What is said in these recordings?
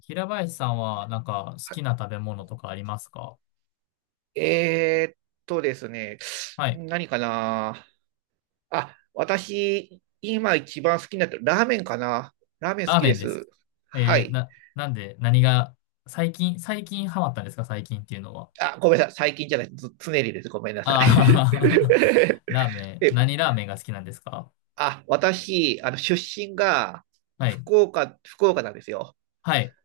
平林さんは、好きなは食べ物とかありますか？えーっとですね、はい。何かな。あ、私、今一番好きになってるラーメンかな。ラーメン好ラーきメでンです。す。はえー、い。な、なんで、何が、最近ハマったんですか？最近っていうのは。あ、ごめんなさい。最近じゃない。ず常にです。ごめんなさい。ああ ラーメン、で、何ラーメンが好きなんですか？あ、私、あの、出身がはい。福岡なんですよ。はい。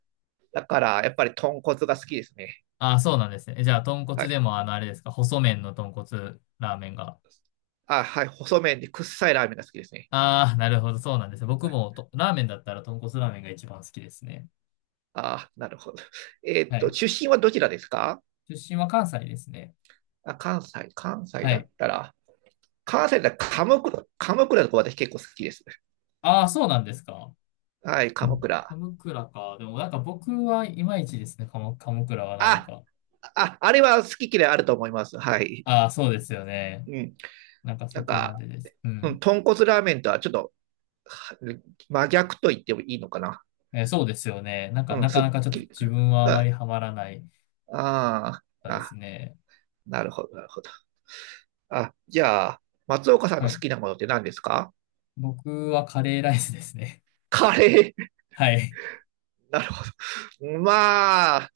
だから、やっぱり豚骨が好きですね。ああ、そうなんですね。え、じゃあ、豚は骨でい。も、あれですか？細麺の豚骨ラーメンが。あ、はい。細麺で、くっさいラーメンが好きですね。ああ、なるほど、そうなんですね。僕もと、ラーメンだったら豚骨ラーメンが一番好きですね。あ、なるほど。はい。出身はどちらですか？出身は関西ですね。あ、関西はだい。ったら。関西だったら鎌倉とか私結構好きです。ああ、そうなんですか。はい、鎌倉。鎌倉か。でも僕はいまいちですね、鎌倉はなぜあ、か。あ、あれは好き嫌いあると思います。はい。ああ、そうですよね。うん。なそんこまか、でです。ううん、ん。豚骨ラーメンとはちょっと真逆と言ってもいいのかな。えー、そうですよね。うん、なかすっなかちょっときり。自分はあまはりい。ハマらないああ、ですあ、ね。なるほど、なるほど。あ、じゃあ、松岡さんはの好い。きなものって何ですか？僕はカレーライスですね。カレー。はい。なるほど。まあ、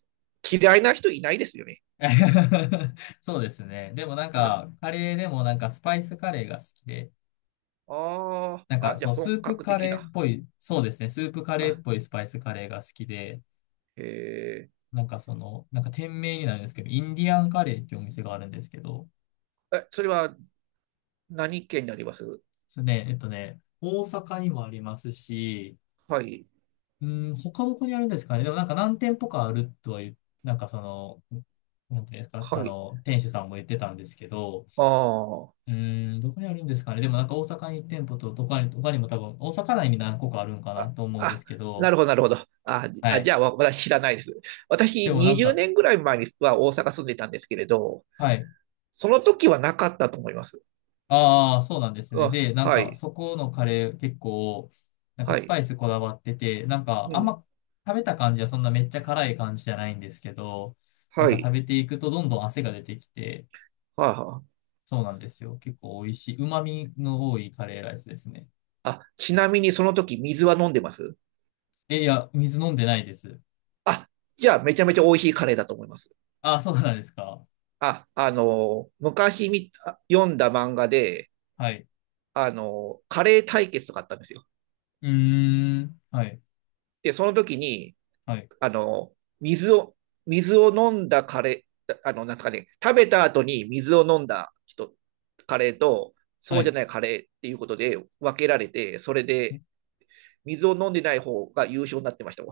嫌いな人いないですよね。そうですね。でもうん。あカレーでもスパイスカレーが好きで、あ、あ、じゃあス本ープ格カ的レーな。っぽい、そうですね、スープカレーっあ、ぽいスパイスカレーが好きで、え店名になるんですけど、インディアンカレーっていうお店があるんですけど、え、それは何県になりますそれね、大阪にもありますし、はい、うん、他どこにあるんですかね。でも何店舗かあるとは言う、なんかその、なんていうんですか、あはい。の、店主さんも言ってたんですけど、あどこにあるんですかね。でも大阪にいち店舗と、他にも多分、大阪内に何個かあるんかあ、なあ、と思うんであ、すけなど、るほど、なるほど。あ、じはあ、じい。ゃあ、私知らないです。で私、も20年ぐらい前には大阪住んでたんですけれど、はい。その時はなかったと思います。ああ、そうなんですね。あ、で、はい、そこのカレー結構、はスパい、イスこだわってて、うあんん、ま食べた感じはそんなめっちゃ辛い感じじゃないんですけど、は食い、べていくとどんどん汗が出てきて、はあ、はそうなんですよ。結構美味しい、旨味の多いカレーライスですね。あ。あ、ちなみにその時水は飲んでますえ、いや、水飲んでないです。あ、じゃあ、めちゃめちゃ美味しいカレーだと思います。ああ、そうなんですか。あ、あのー、昔み、あ読んだ漫画で、はい。あのー、カレー対決とかあったんですよ。うーん。はい。で、その時に、はい。あの、水を、水を飲んだカレー、あの、なんですかね、食べた後に水を飲んだ人、カレーと、そはうじゃい。ないカレーっていうことで分けられて、それで水を飲んでない方が優勝になってました。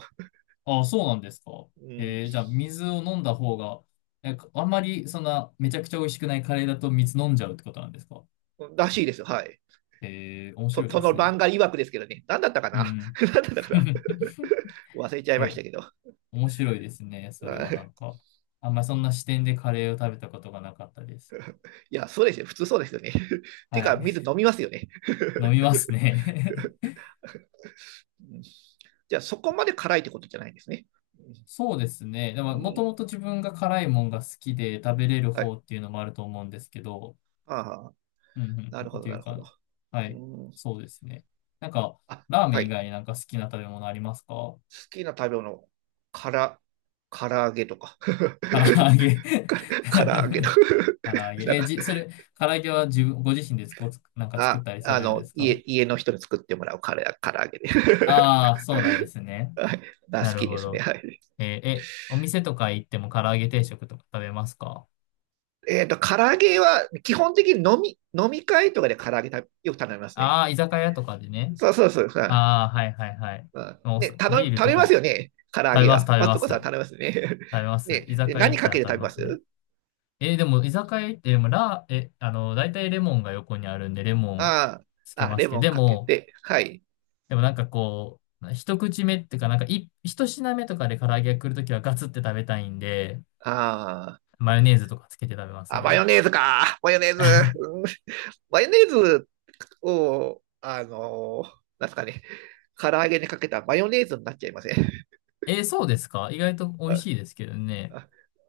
ああ、そうなんですか。うん、えー、じゃあ、水を飲んだ方が、え、あんまり、そんな、めちゃくちゃ美味しくないカレーだと水飲んじゃうってことなんですか。らしいですよ、はい。えー、面白そいそでのすね。漫画曰くですけどね、何だったかうんうな。 ん。何だったかな、忘 れちゃいえ、ましたけど。面白いですね。それはなんか、あんまりそんな視点でカレーを食べたことがなかったです。いや、そうですよ、普通そうですよね。てはいうか、い。水飲みますよね。飲みますね。じゃあ、そこまで辛いってことじゃないんですね。そうですね。でうも、もとん、もと自分が辛いもんが好きで食べれるは方い。っていうのもあると思うんですけど、ああ、うんうんなうん、るっほど、ていなうるほ感ど。じ。はうい。ん。そうですね。なんか、あ、ラーメンは以い。好外に好きな食べ物ありますか？きな食べ物、から、唐揚げとか。唐揚げ 唐揚げとか。唐揚げ。なんえ、か、じ、それ、唐揚げは自分、ご自身でつこつ、なんか作あ、ったりさあれるんでの、すか？家の人に作ってもらうから唐揚げで。ああー、そうなんですね。はい。がな好るきでほすね。ど。はい。えー、え、お店とか行っても唐揚げ定食とか食べますか？唐揚げは、基本的に飲み会とかで唐揚げ食べよく頼みますね。ああー、居酒屋とかでね。そうそうそう。うああ、はいはいはい。うんもうおね、そビ頼、ール頼とみかまもすよね。唐揚食べげます、は。食べ松ます。岡さん食頼みますよね。べま す。ね、居で酒屋行何っかたらけ食てべ食べまますね。すえーでも、居酒屋行って、でも、ラー、え、あの、大体レモンが横にあるんで、レモンあつけあ、あ、まレすけど、モンでかけも、て、はい。でもこう、一口目っていうか、一品目とかで唐揚げが来るときはガツって食べたいんで、あマヨネーズとかつけて食べますあ、あ、マね。ヨネーズか。マヨネーズ。うん、マヨネーズを、あのーなんすかね、唐揚げにかけたらマヨネーズになっちゃいませんえー、そうですか？意外と美味あ、しいですけどね。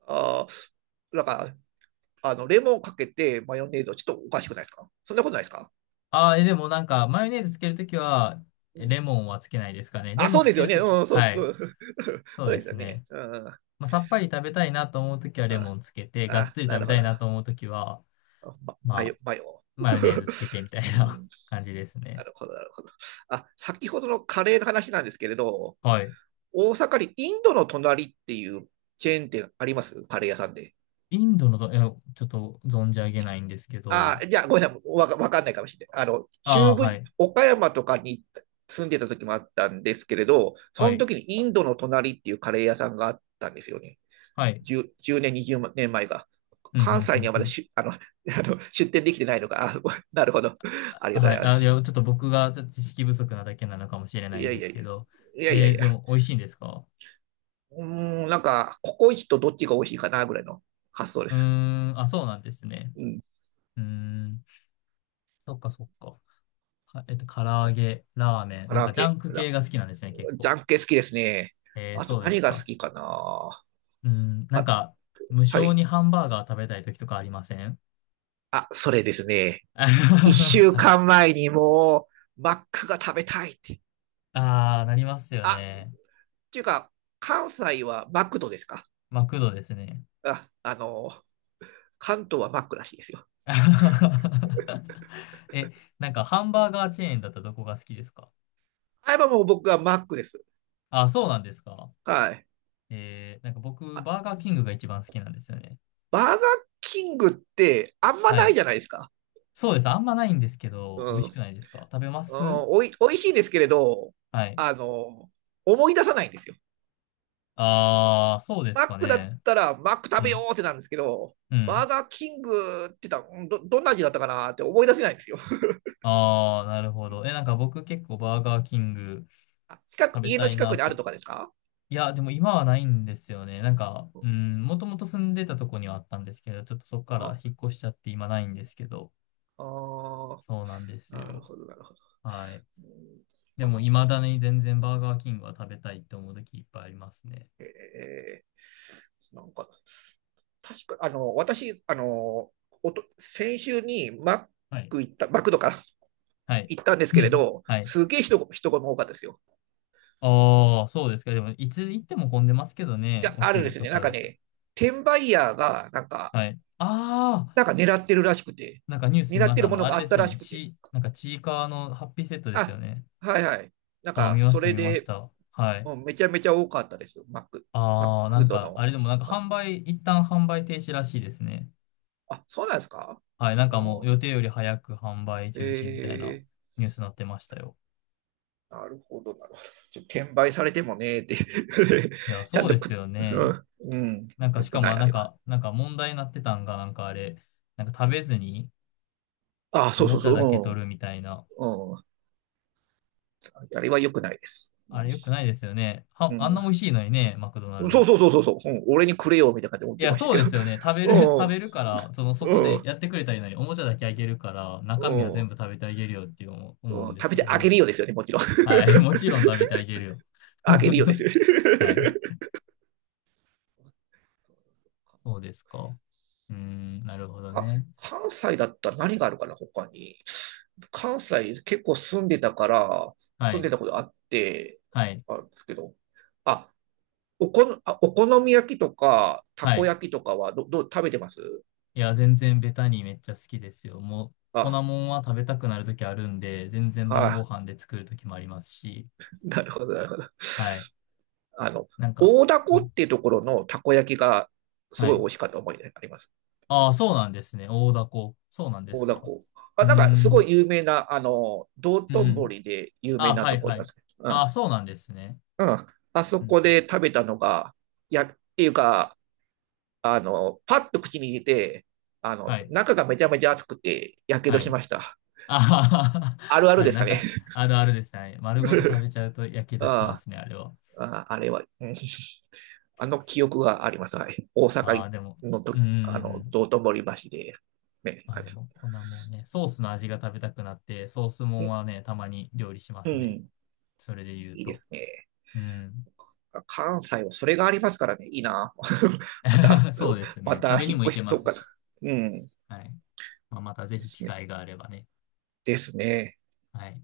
あ、あ、なんか、あの、レモンかけてマヨネーズをちょっとおかしくないですか？そんなことないですか？ああ、えー、でもマヨネーズつけるときは、うえん。レモンはつけないですかね。レあ、モそンうつですけよるね。とき、うん、そう、はうい。ん、そうそうでですすよね。ね。うん。まあ、さっぱり食べたいなと思うときはレあ、モンつけて、がっあ、つりな食るべほたど。いなと思うときは、ま、マヨ。マヨネーズ つけてみたいうな ん、感じですなね。るほど、なるほど。あ、先ほどのカレーの話なんですけれど、はい。大阪にインドの隣っていうチェーン店ありますカレー屋さんで。インドのど、いや、ちょっと存じ上げないんですけあ、ど、じゃあ、ごめんなさい。わかんないかもしれない。あの、あ中あ、部、はい、岡山とかに住んでた時もあったんですけれど、はそのい、時にインドの隣っていうカレー屋さんがあったんですよね。はい。10年、20年前が。うん、う関ん、う西にん、はうまだん。しあの あの出店できてないのか。あ、なるほど。ありがとうはごい。ざいまあ、いや、す。ちょっと僕がちょっと知識不足なだけなのかもしれないいんやでいやすいけや。ど、いやいやえいー、でや。も美味しいんですか？うーん、なんか、ココイチとどっちが美味しいかなぐらいの発想でうす。ーん、あ、そうなんですね。うん。うーん、そっかそっか。か、えっと、唐揚あ、げ、ラーメン、唐揚ジャげ、ンクほ系ら、が好きなんですね、結ジ構。ャンケ好きですね。えー、あとそうです何が好か。きかな。うーん、あ、無は性にい。ハンバーガー食べたい時とかありません？ あ、それですね。一週はい。間前にもう、マックが食べたいって。ああ、なりますよあ、っね。ていうか、関西はマクドですか？マクドですね。あ、あの、関東はマックらしいですよ。え、ハンバーガーチェーンだったらどこが好きですか？あ、今もう僕はマックです。あ、そうなんですか？はい。えー、僕、あ、バーガーキングが一番好きなんですよね。バーガーキングってあんまはないい。じゃないですか。そうです。あんまないんですけうど、美味ん。うしん、くないですか？食べます？おいしいですけれど、はい。あの、思い出さないんですよ。ああ、そうでマすッかクだっね。たら、マックう食べよん。うってなるんですけど、うバん。ーガーキングって言ったら、どんな味だったかなって思い出せないんですよ。ああ、なるほど。え、僕結構バーガーキング あ、近く、食べ家たのい近なくにっあて、るとかですか？いや、でも今はないんですよね。もともと住んでたとこにはあったんですけど、ちょっとそこからあ、引っ越しちゃって今ないんですけど、あ、そうなんですなるよ。ほど、なるほど。はい。うん、でこも、の、未だに全然バーガーキングは食べたいって思う時いっぱいありますね。えなんか、確か、あの、私、あの、先週にマッはい。ク行った、マクドからはい。行ったんですうけれん、ど、はい。すげえ人が多かったですよ。ああ、そうですか。でも、いつ行っても混んでますけどね、や、おあるんで昼すとね。なんかかだったら。ね、転売ヤーが、なんか、はい。ああ、なんか狙ってるらしくて、ニュース見狙っましてた。るあもの、のあがれあでっすたよらね。しくて、ち、ちいかわのハッピーセットですよあ、ね。はいはい。なんああ、か、見まそした、れ見ましで、た。はい。もうめちゃめちゃ多かったですよ。マッああ、なクんドか、あの。れでもなんかあ、販売、一旦販売停止らしいですね。あ、そうなんですか？はい、もうお予定より早く販売中止みたいなえニュースになってましたよ。ー、なるほど、なるほど。転売されてもねーって いや、ちゃそんうでとすく、ようね。ん、うん、なんかよしくかなも、い、あなんれは。か、なんか問題になってたんが、なんかあれ、なんか食べずにあ、おそうもそうちゃだけそ取るみたいな。う。うん、うん、あれはよくないです。あれ良くないですよね。うは、ん、うあんな美味ん、しいのにね、マクドナそルうド。そうそうそうそう、うん、俺にくれよ、みたいな感じで思っいてや、ましたそうけですど。よね。食べる、食べ るから、その、そうこん、うでん、やってくれたらいいのに、おもちゃだけあげるから、中う身は全部食ん、べてあげるよって思う、思ううん、んで食すべけてどあげね。るよですよね、もちろん。はい。もちろん食べてあげるよ。あげるよですよ。は い。そうですか。うーん、なるほどかね。関西だったら何があるかな、他に。関西結構住んでたから、は住んでい。たことあって、はい。あるんですけど。あ、あ、お好み焼きとか、たはこい。焼きとかはどう、食べてますいや、全然ベタにめっちゃ好きですよ。もう、粉もあ、んは食べたくなるときあるんで、全然晩ごあ、飯で作るときもありますし。なるほど、なるほど。はい。あの、なんか、大凧っんていうところのたこ焼きがすはごい美い。味しかった思い出があります。ああ、そうなんですね。大凧。そうなんです大か。凧。うあ、ーなんかすごん。い有名な、あの、道うんう頓ん。堀で有あ名あ、なはといころはなんでい。すけど、うあん。あ、そうなんですね。うん。あそうん、こで食べたのが、や、っていうか、あの、パッと口に入れて、あはの、い。中がめちゃめちゃ熱くて、やけはどしい。ました。あはは ある あるあでれ、すかね。あるあるですね。丸ごと食 べちゃうとやけどしまあすね、あれは。あ、あれは、うん、あの記憶があります。はい。大あ阪あ、でも、のうと、んうんあうの、ん。道頓堀橋で、ね、まああれでも、こんなもんね、ソースの味が食べたくなって、ソースもうんん、はね、たまに料理しまうすね。ん、それで言ういいでと。すね。うん。関西はそれがありますからね、いいな。また、そうですまね。た食べに引っも行越けしまとすか、し。うん、はい。まあ、またぜでひ機すね。会があればね。ですね。はい。